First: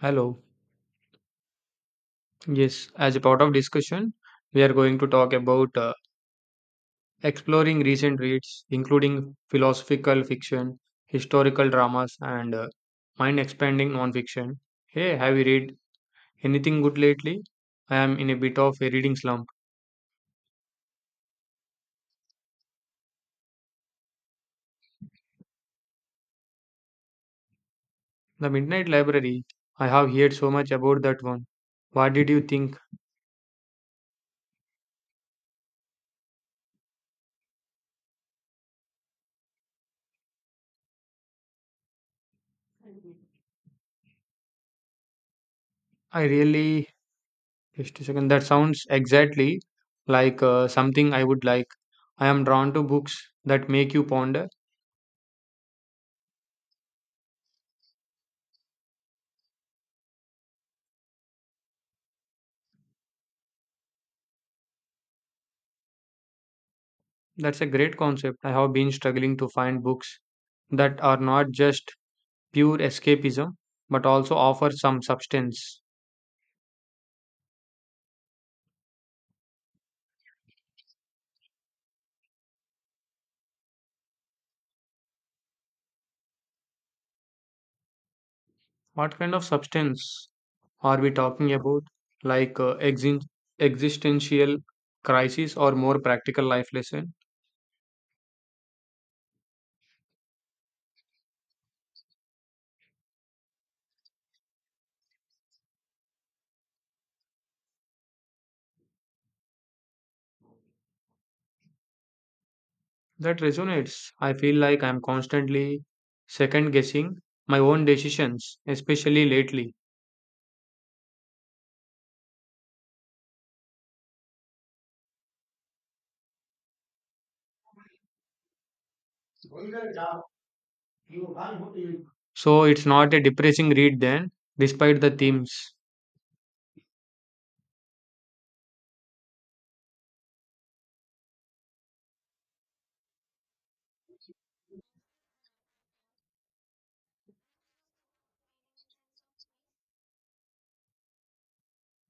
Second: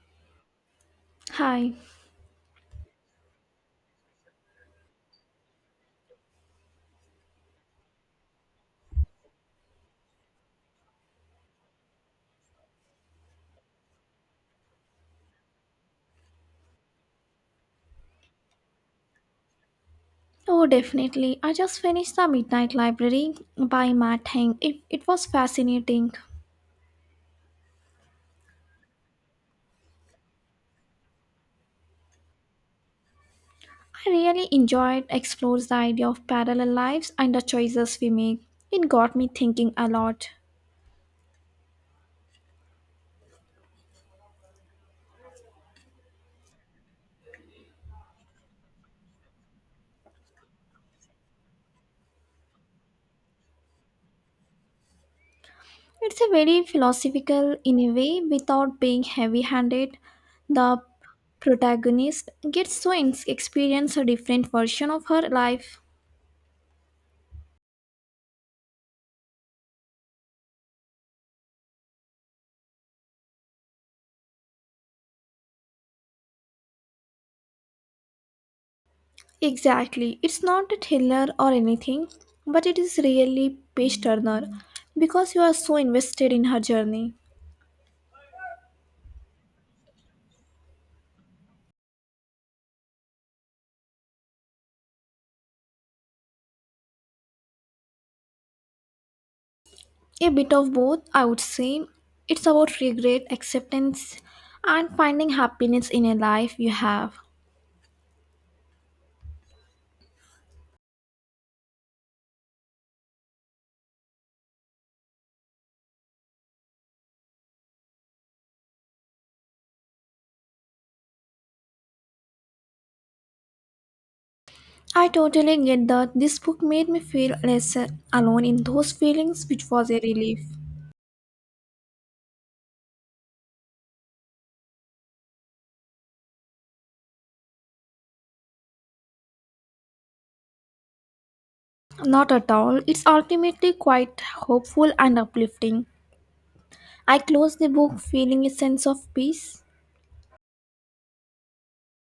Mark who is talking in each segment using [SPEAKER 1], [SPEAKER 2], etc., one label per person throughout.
[SPEAKER 1] Hello.
[SPEAKER 2] Hi.
[SPEAKER 1] Yes, as a part of discussion, we are going to talk about exploring recent reads, including philosophical fiction, historical dramas, and mind expanding nonfiction. Hey, have you read anything good lately? I am in a bit of a reading slump.
[SPEAKER 2] Oh, definitely. I just finished The Midnight Library by Matt Heng. It was fascinating.
[SPEAKER 1] The Midnight Library, I have heard so much about that one. What did you think?
[SPEAKER 2] I really enjoyed explores the idea of parallel lives and the choices we make. It got me thinking a lot.
[SPEAKER 1] I really, just a second, that sounds exactly like something I would like. I am drawn to books that make you ponder.
[SPEAKER 2] It's a very philosophical in a way without being heavy-handed. The protagonist gets to experience a different version of her life.
[SPEAKER 1] That's a great concept. I have been struggling to find books that are not just pure escapism but also offer some substance.
[SPEAKER 2] Exactly. It's not a thriller or anything, but it is really page turner because you are so invested in her journey.
[SPEAKER 1] What kind of substance are we talking about? Like existential crisis or more practical life lesson?
[SPEAKER 2] A bit of both, I would say. It's about regret, acceptance, and finding happiness in a life you have.
[SPEAKER 1] That resonates. I feel like I'm constantly second guessing my own decisions, especially lately.
[SPEAKER 2] I totally get that this book made me feel less alone in those feelings, which was a relief.
[SPEAKER 1] So it's not a depressing read then, despite the themes.
[SPEAKER 2] Not at all. It's ultimately quite hopeful and uplifting. I closed the book feeling a sense of peace.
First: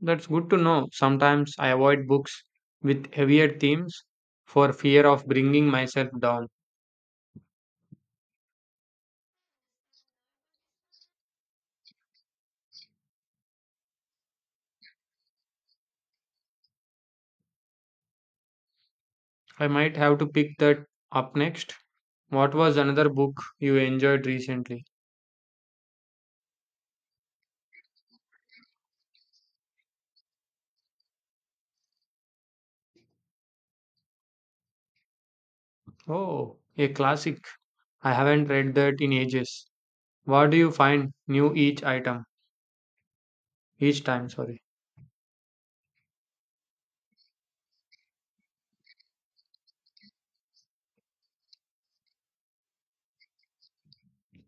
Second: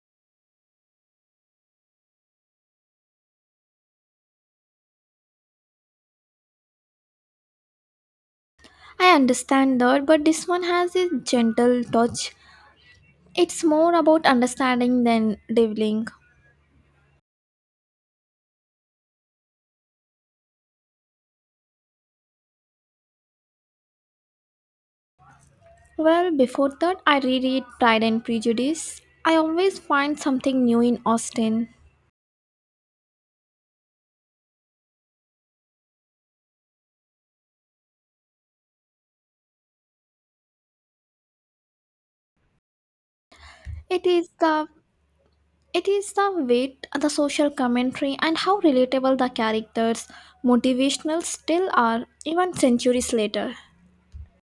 [SPEAKER 1] That's good to know. Sometimes I avoid books with heavier themes for fear of bringing myself down.
[SPEAKER 2] I understand that, but this one has a gentle touch. It's more about understanding than reveling.
[SPEAKER 1] I might have to pick that up next. What was another book you enjoyed recently?
[SPEAKER 2] Well, before that, I reread Pride and Prejudice. I always find something new in Austen.
[SPEAKER 1] Oh, a classic. I haven't read that in ages. What do you find new each item? Each
[SPEAKER 2] It is
[SPEAKER 1] time, sorry.
[SPEAKER 2] the it is the wit, the social commentary, and how relatable the characters' motivational still are, even centuries later.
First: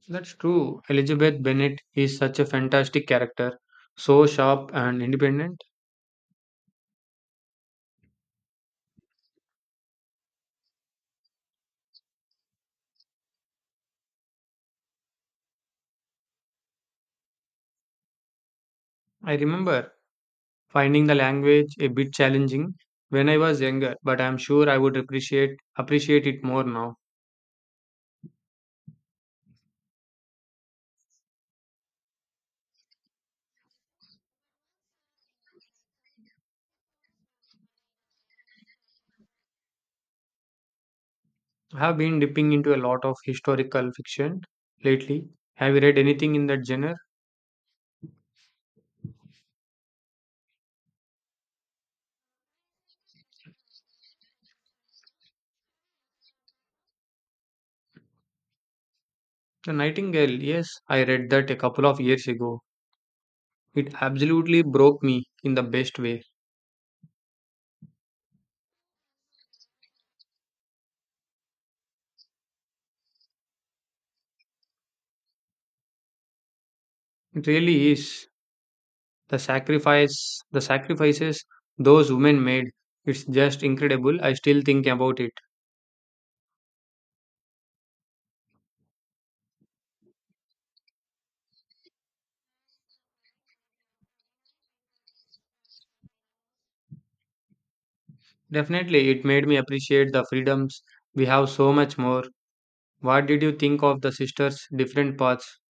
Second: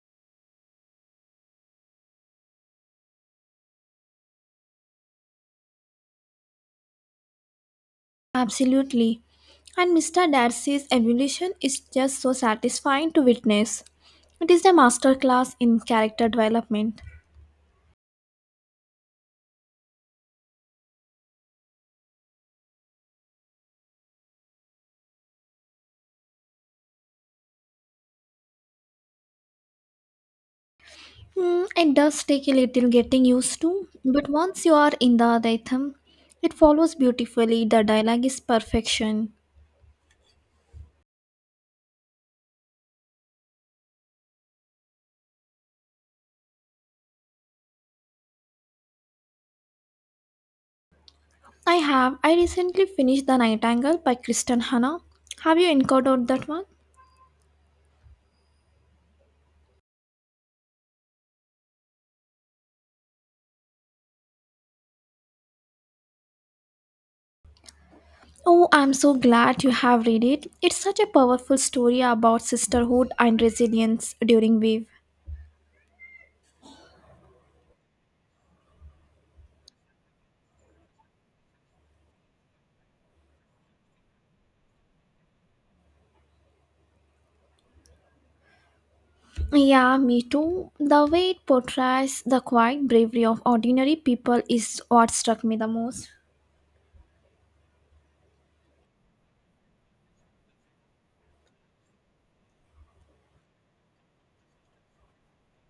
[SPEAKER 1] That's true. Elizabeth Bennet is such a fantastic character, so sharp and independent.
[SPEAKER 2] Absolutely. And Mr. Darcy's evolution is just so satisfying to witness. It is a masterclass in character development.
[SPEAKER 1] I remember finding the language a bit challenging when I was younger, but I'm sure I would appreciate it more now.
[SPEAKER 2] Hmm, it does take a little getting used to, but once you are in the rhythm, it follows beautifully. The dialogue is perfection.
[SPEAKER 1] I have been dipping into a lot of historical fiction lately. Have you read anything in that genre?
[SPEAKER 2] I have. I recently finished The Nightingale by Kristen Hanna. Have you encountered that one?
[SPEAKER 1] The Nightingale, yes, I read that a couple of years ago. It absolutely broke me in the best way.
[SPEAKER 2] Oh, I'm so glad you have read it. It's such a powerful story about sisterhood and resilience during wave.
[SPEAKER 1] It really is. The sacrifices those women made. It's just incredible. I still think about it.
[SPEAKER 2] Yeah, me too. The way it portrays the quiet bravery of ordinary people is what struck me the most.
[SPEAKER 1] Definitely, it made me appreciate the freedoms we have so much more. What did you think of the sisters' different paths?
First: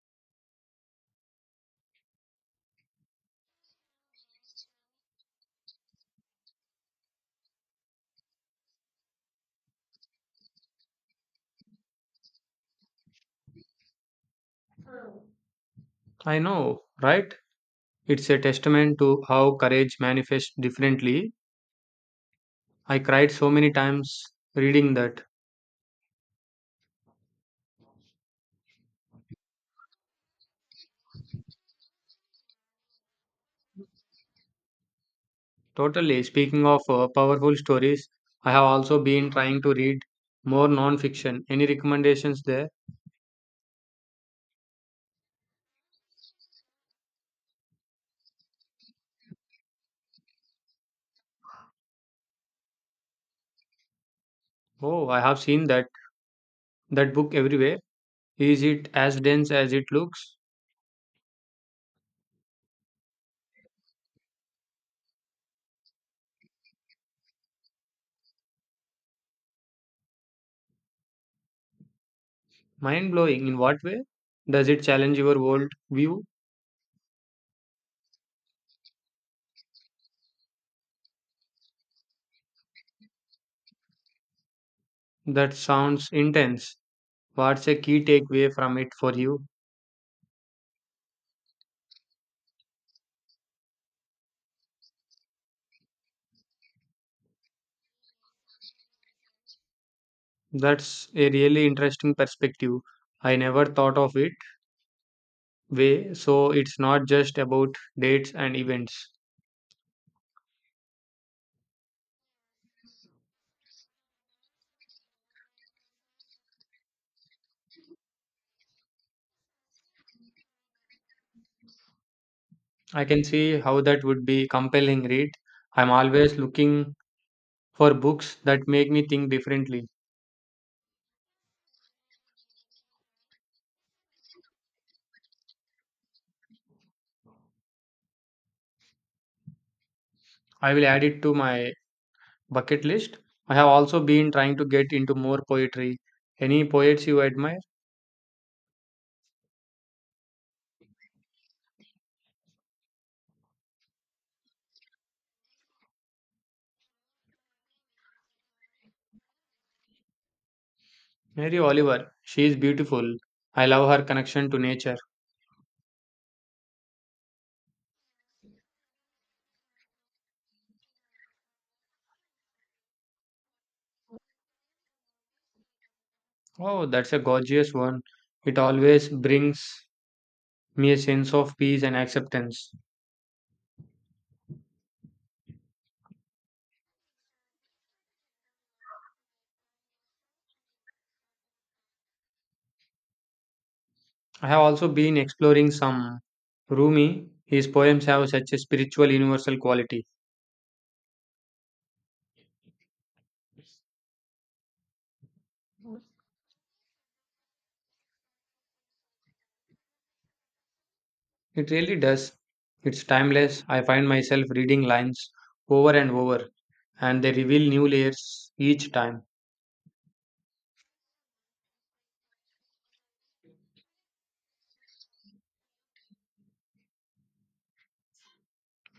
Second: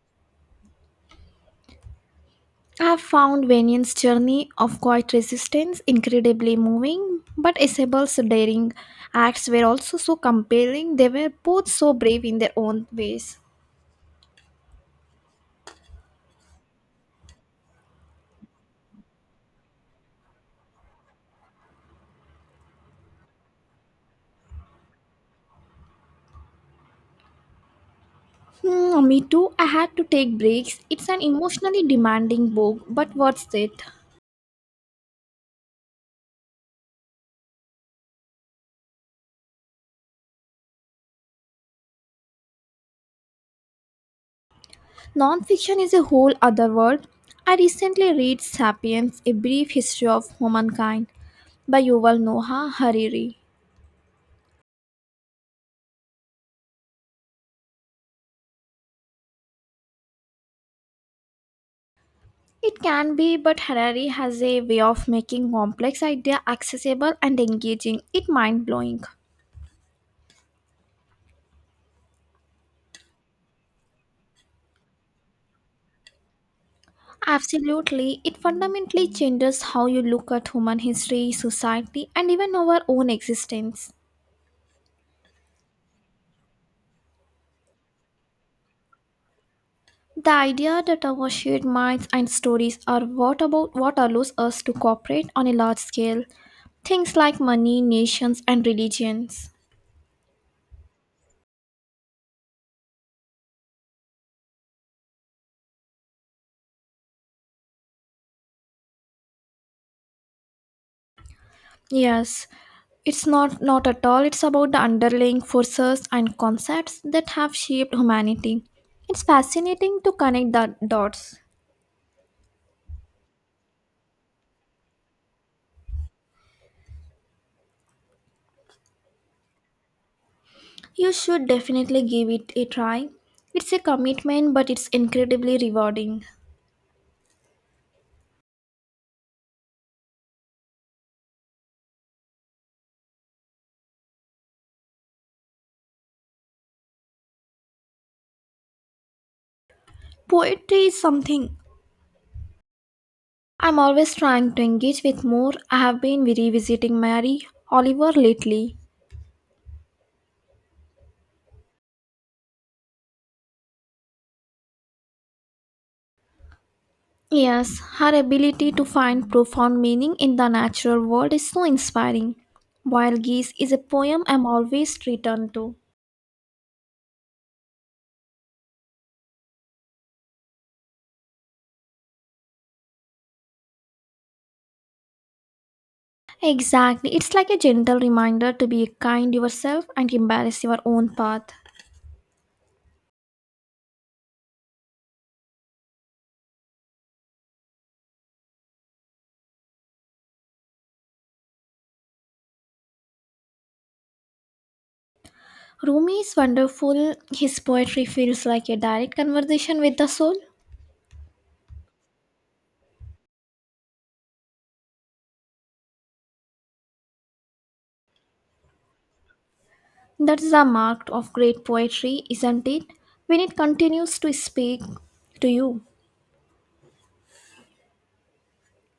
[SPEAKER 2] I have found Vanyan's journey of quiet resistance incredibly moving, but Isabel's daring acts were also so compelling. They were both so brave in their own ways.
[SPEAKER 1] I know, right? It's a testament to how courage manifests differently. I cried so many times reading that.
[SPEAKER 2] Hmm, me too. I had to take breaks. It's an emotionally demanding book, but worth it.
[SPEAKER 1] Totally. Speaking of powerful stories, I have also been trying to read more non-fiction. Any recommendations there?
[SPEAKER 2] Nonfiction is a whole other world. I recently read *Sapiens: A Brief History of Humankind* by Yuval Noah Hariri.
[SPEAKER 1] Oh, I have seen that book everywhere. Is it as dense as it looks?
[SPEAKER 2] It can be, but Harari has a way of making complex idea accessible and engaging. It mind blowing.
[SPEAKER 1] Mind blowing. In what way? Does it challenge your world view?
[SPEAKER 2] Absolutely, it fundamentally changes how you look at human history, society, and even our own existence.
[SPEAKER 1] That sounds intense. What's a key takeaway from it for you?
[SPEAKER 2] The idea that our shared minds and stories are what about what allows us to cooperate on a large scale. Things like money, nations, and religions.
[SPEAKER 1] That's a really interesting perspective. I never thought of it way, so it's not just about dates and events.
[SPEAKER 2] Yes, it's not at all. It's about the underlying forces and concepts that have shaped humanity. It's fascinating to connect the dots.
[SPEAKER 1] I can see how that would be compelling read. I'm always looking for books that make me think differently.
[SPEAKER 2] You should definitely give it a try. It's a commitment, but it's incredibly rewarding.
[SPEAKER 1] I will add it to my bucket list. I have also been trying to get into more poetry. Any poets you admire?
[SPEAKER 2] Poetry is something I'm always trying to engage with more. I have been revisiting Mary Oliver lately.
[SPEAKER 1] Mary Oliver. She is beautiful. I love her connection to nature.
[SPEAKER 2] Yes, her ability to find profound meaning in the natural world is so inspiring. Wild Geese is a poem I'm always returned to.
[SPEAKER 1] Oh, that's a gorgeous one. It always brings me a sense of peace and acceptance.
[SPEAKER 2] Exactly, it's like a gentle reminder to be kind yourself and embrace your own path.
[SPEAKER 1] I have also been exploring some Rumi. His poems have such a spiritual universal quality.
[SPEAKER 2] Rumi is wonderful. His poetry feels like a direct conversation with the soul.
[SPEAKER 1] It really does. It's timeless. I find myself reading lines over and over, and they reveal new layers each time.
[SPEAKER 2] That is a mark of great poetry, isn't it? When it continues to speak to you.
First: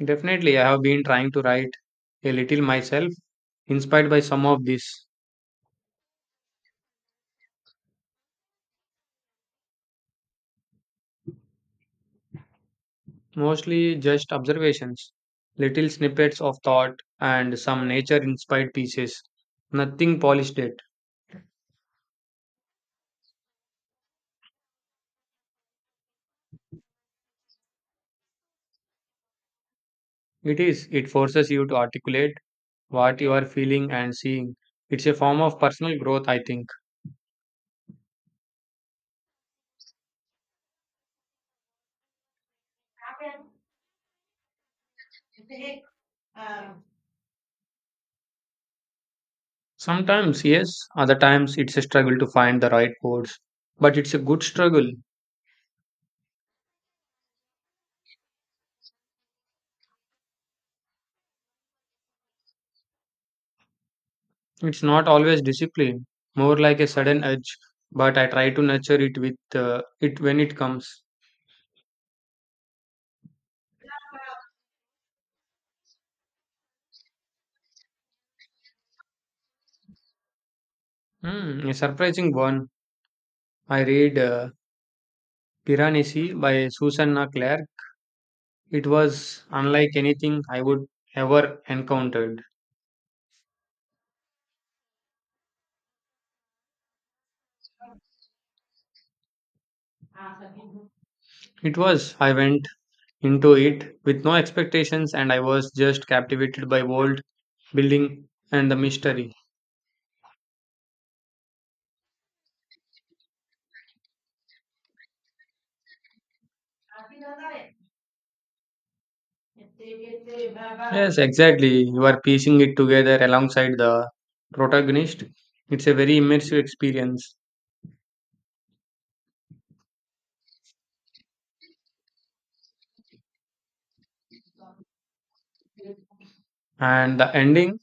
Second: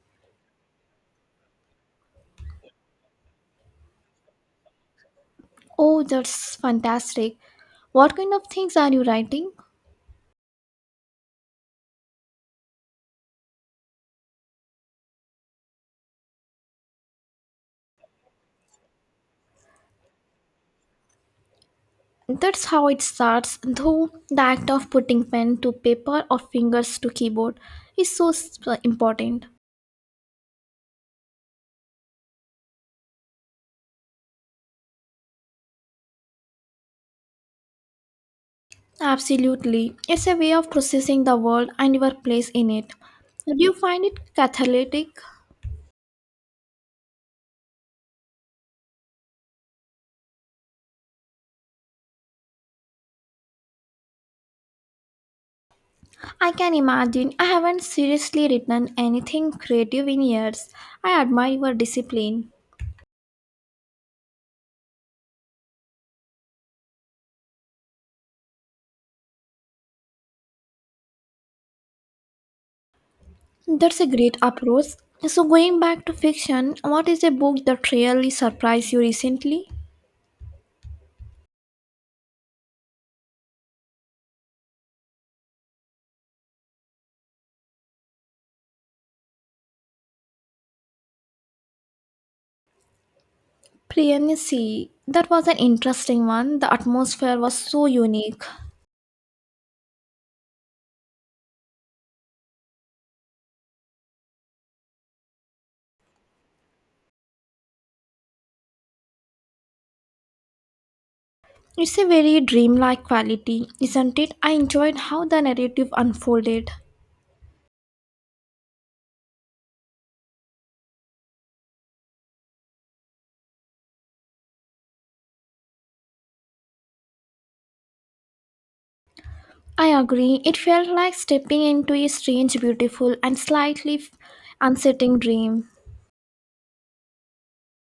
[SPEAKER 1] Definitely, I have been trying to write a little myself, inspired by some of these,
[SPEAKER 2] Oh, that's fantastic. What kind of things are you writing?
[SPEAKER 1] mostly just observations, little snippets of thought, and some nature inspired pieces. Nothing polished yet.
[SPEAKER 2] That's how it starts, though the act of putting pen to paper or fingers to keyboard is so important.
[SPEAKER 1] It is. It forces you to articulate what you are feeling and seeing. It's a form of personal growth, I think.
[SPEAKER 2] Absolutely. It's a way of processing the world and your place in it. Do you find it cathartic?
[SPEAKER 1] Sometimes, yes, other times it's a struggle to find the right words. But it's a good struggle.
[SPEAKER 2] I can imagine. I haven't seriously written anything creative in years. I admire your discipline.
[SPEAKER 1] It's not always discipline, more like a sudden urge, but I try to nurture it with it when it comes.
[SPEAKER 2] That's a great approach. So, going back to fiction, what is a book that really surprised you recently?
[SPEAKER 1] Hmm, a surprising one. I read Piranesi by Susanna Clare. It was unlike anything I would ever encountered.
[SPEAKER 2] Priyansi. That was an interesting one. The atmosphere was so unique.
[SPEAKER 1] It was. I went into it with no expectations, and I was just captivated by world building and the mystery.
[SPEAKER 2] It's a very dreamlike quality, isn't it? I enjoyed how the narrative unfolded.
[SPEAKER 1] Yes, exactly. You are piecing it together alongside the protagonist. It's a very immersive experience.
[SPEAKER 2] I agree. It felt like stepping into a strange, beautiful, and slightly unsettling dream.
[SPEAKER 1] And the ending,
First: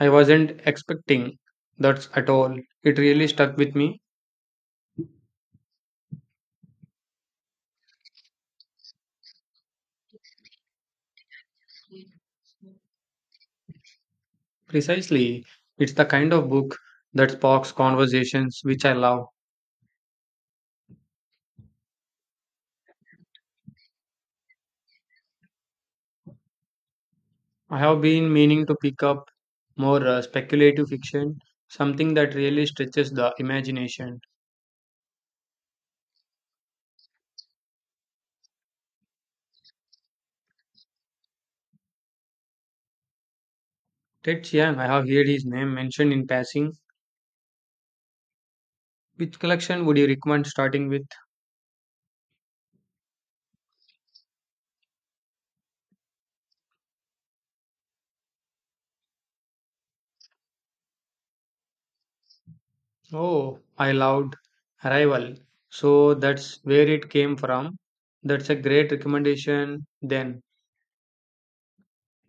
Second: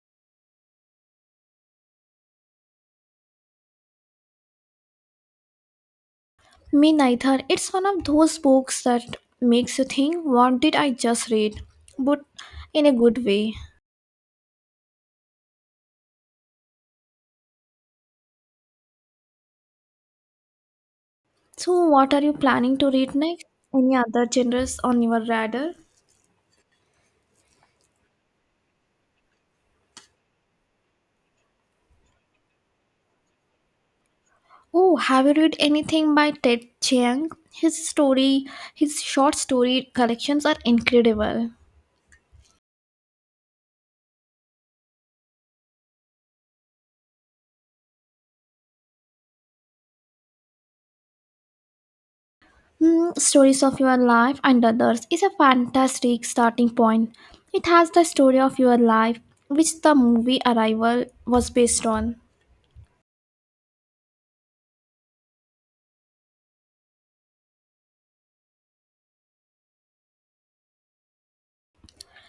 [SPEAKER 1] I wasn't expecting that at all. It really stuck with me.
[SPEAKER 2] Me neither. It's one of those books that makes you think, what did I just read? But in a good way.
[SPEAKER 1] Precisely. It's the kind of book that sparks conversations which I love.
[SPEAKER 2] So, what are you planning to read next? Any other genres on your radar?
[SPEAKER 1] I have been meaning to pick up more speculative fiction, something that really stretches the imagination.
[SPEAKER 2] Oh, have you read anything by Ted Chiang? His short story collections are incredible.
[SPEAKER 1] Ted Chiang, I have heard his name mentioned in passing. Which collection would you recommend starting with?
[SPEAKER 2] Hmm, Stories of Your Life and Others is a fantastic starting point. It has the story of your life, which the movie Arrival was based on.
[SPEAKER 1] Oh, I loved Arrival. So that's where it came from. That's a great recommendation then.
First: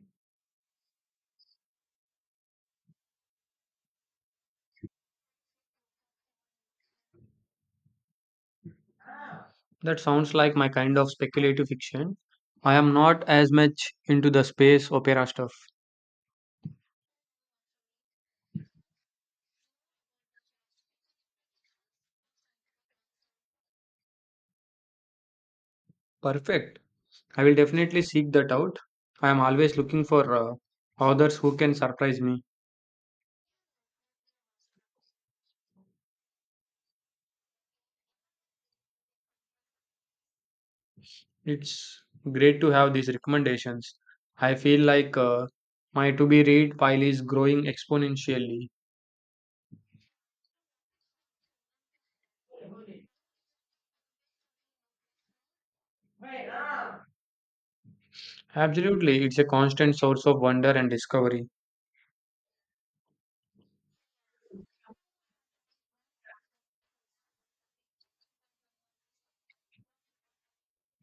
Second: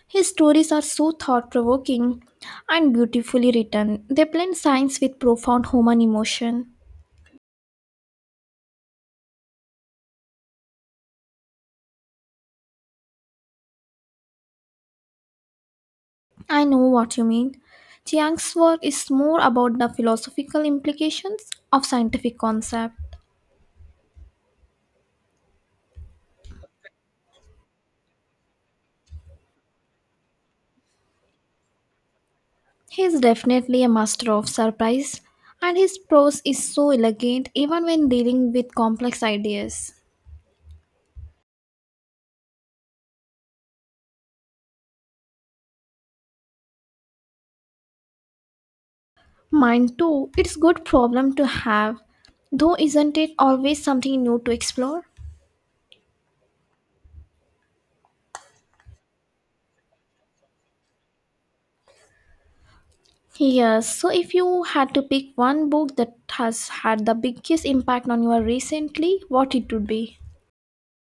[SPEAKER 2] His stories are so thought provoking and beautifully written. They blend science with profound human emotion.
[SPEAKER 1] That sounds like my kind of speculative fiction. I am not as much into the space opera stuff.
[SPEAKER 2] I know what you mean. Chiang's work is more about the philosophical implications of scientific concepts.
[SPEAKER 1] Perfect. I will definitely seek that out. I am always looking for authors who can surprise me.
[SPEAKER 2] He is definitely a master of surprise, and his prose is so elegant even when dealing with complex ideas.
[SPEAKER 1] It's great to have these recommendations. I feel like my to be read pile is growing exponentially.
[SPEAKER 2] Mine too, it's good problem to have, though isn't it always something new to explore?
[SPEAKER 1] Absolutely, it's a constant source of wonder and discovery.
[SPEAKER 2] Yes, so if you had to pick one book that has had the biggest impact on you recently, what it would be?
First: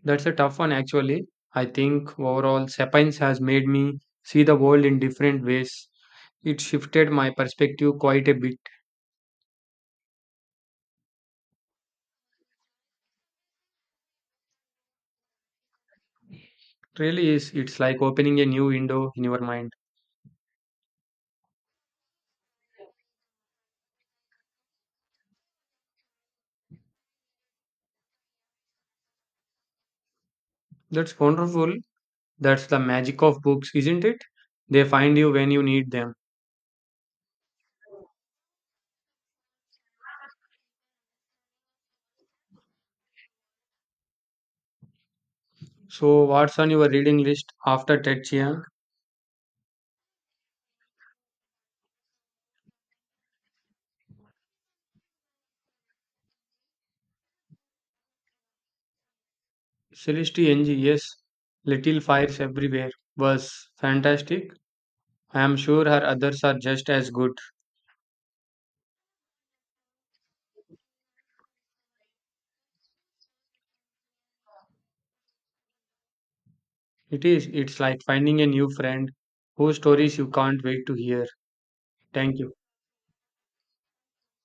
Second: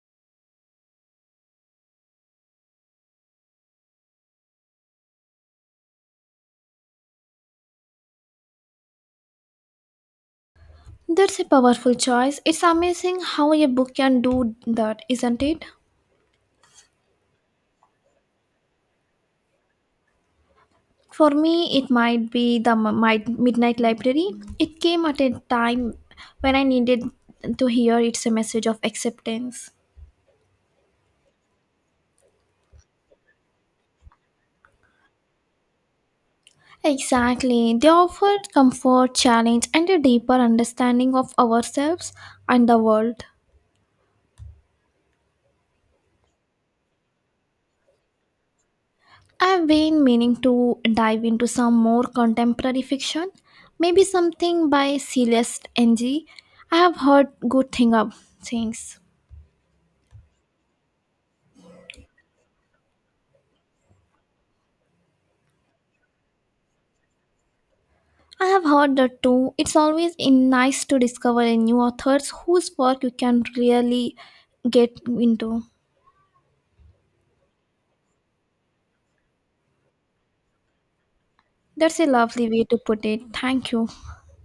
[SPEAKER 1] That's a tough one, actually. I think overall, Sapiens has made me see the world in different ways. It shifted my perspective quite a bit.
[SPEAKER 2] That's a powerful choice. It's amazing how a book can do that, isn't it?
[SPEAKER 1] Really is. It's like opening a new window in your mind.
[SPEAKER 2] For me, it might be the Midnight Library. It came at a time when I needed to hear it's a message of acceptance.
[SPEAKER 1] That's wonderful. That's the magic of books, isn't it? They find you when you need them.
[SPEAKER 2] Exactly. They offered comfort, challenge, and a deeper understanding of ourselves and the world.
[SPEAKER 1] So, what's on your reading list after Ted Chiang?
[SPEAKER 2] I've been meaning to dive into some more contemporary fiction, maybe something by Celeste Ng. I have heard good things.
[SPEAKER 1] Celeste NG, yes, Little Fires Everywhere was fantastic. I am sure her others are just as good.
[SPEAKER 2] I have heard that too. It's always in nice to discover a new authors whose work you can really get into.
[SPEAKER 1] It is, it's like finding a new friend whose stories you can't wait to hear.
[SPEAKER 2] That's a
[SPEAKER 1] Thank
[SPEAKER 2] lovely
[SPEAKER 1] you.
[SPEAKER 2] way to put it. Thank you.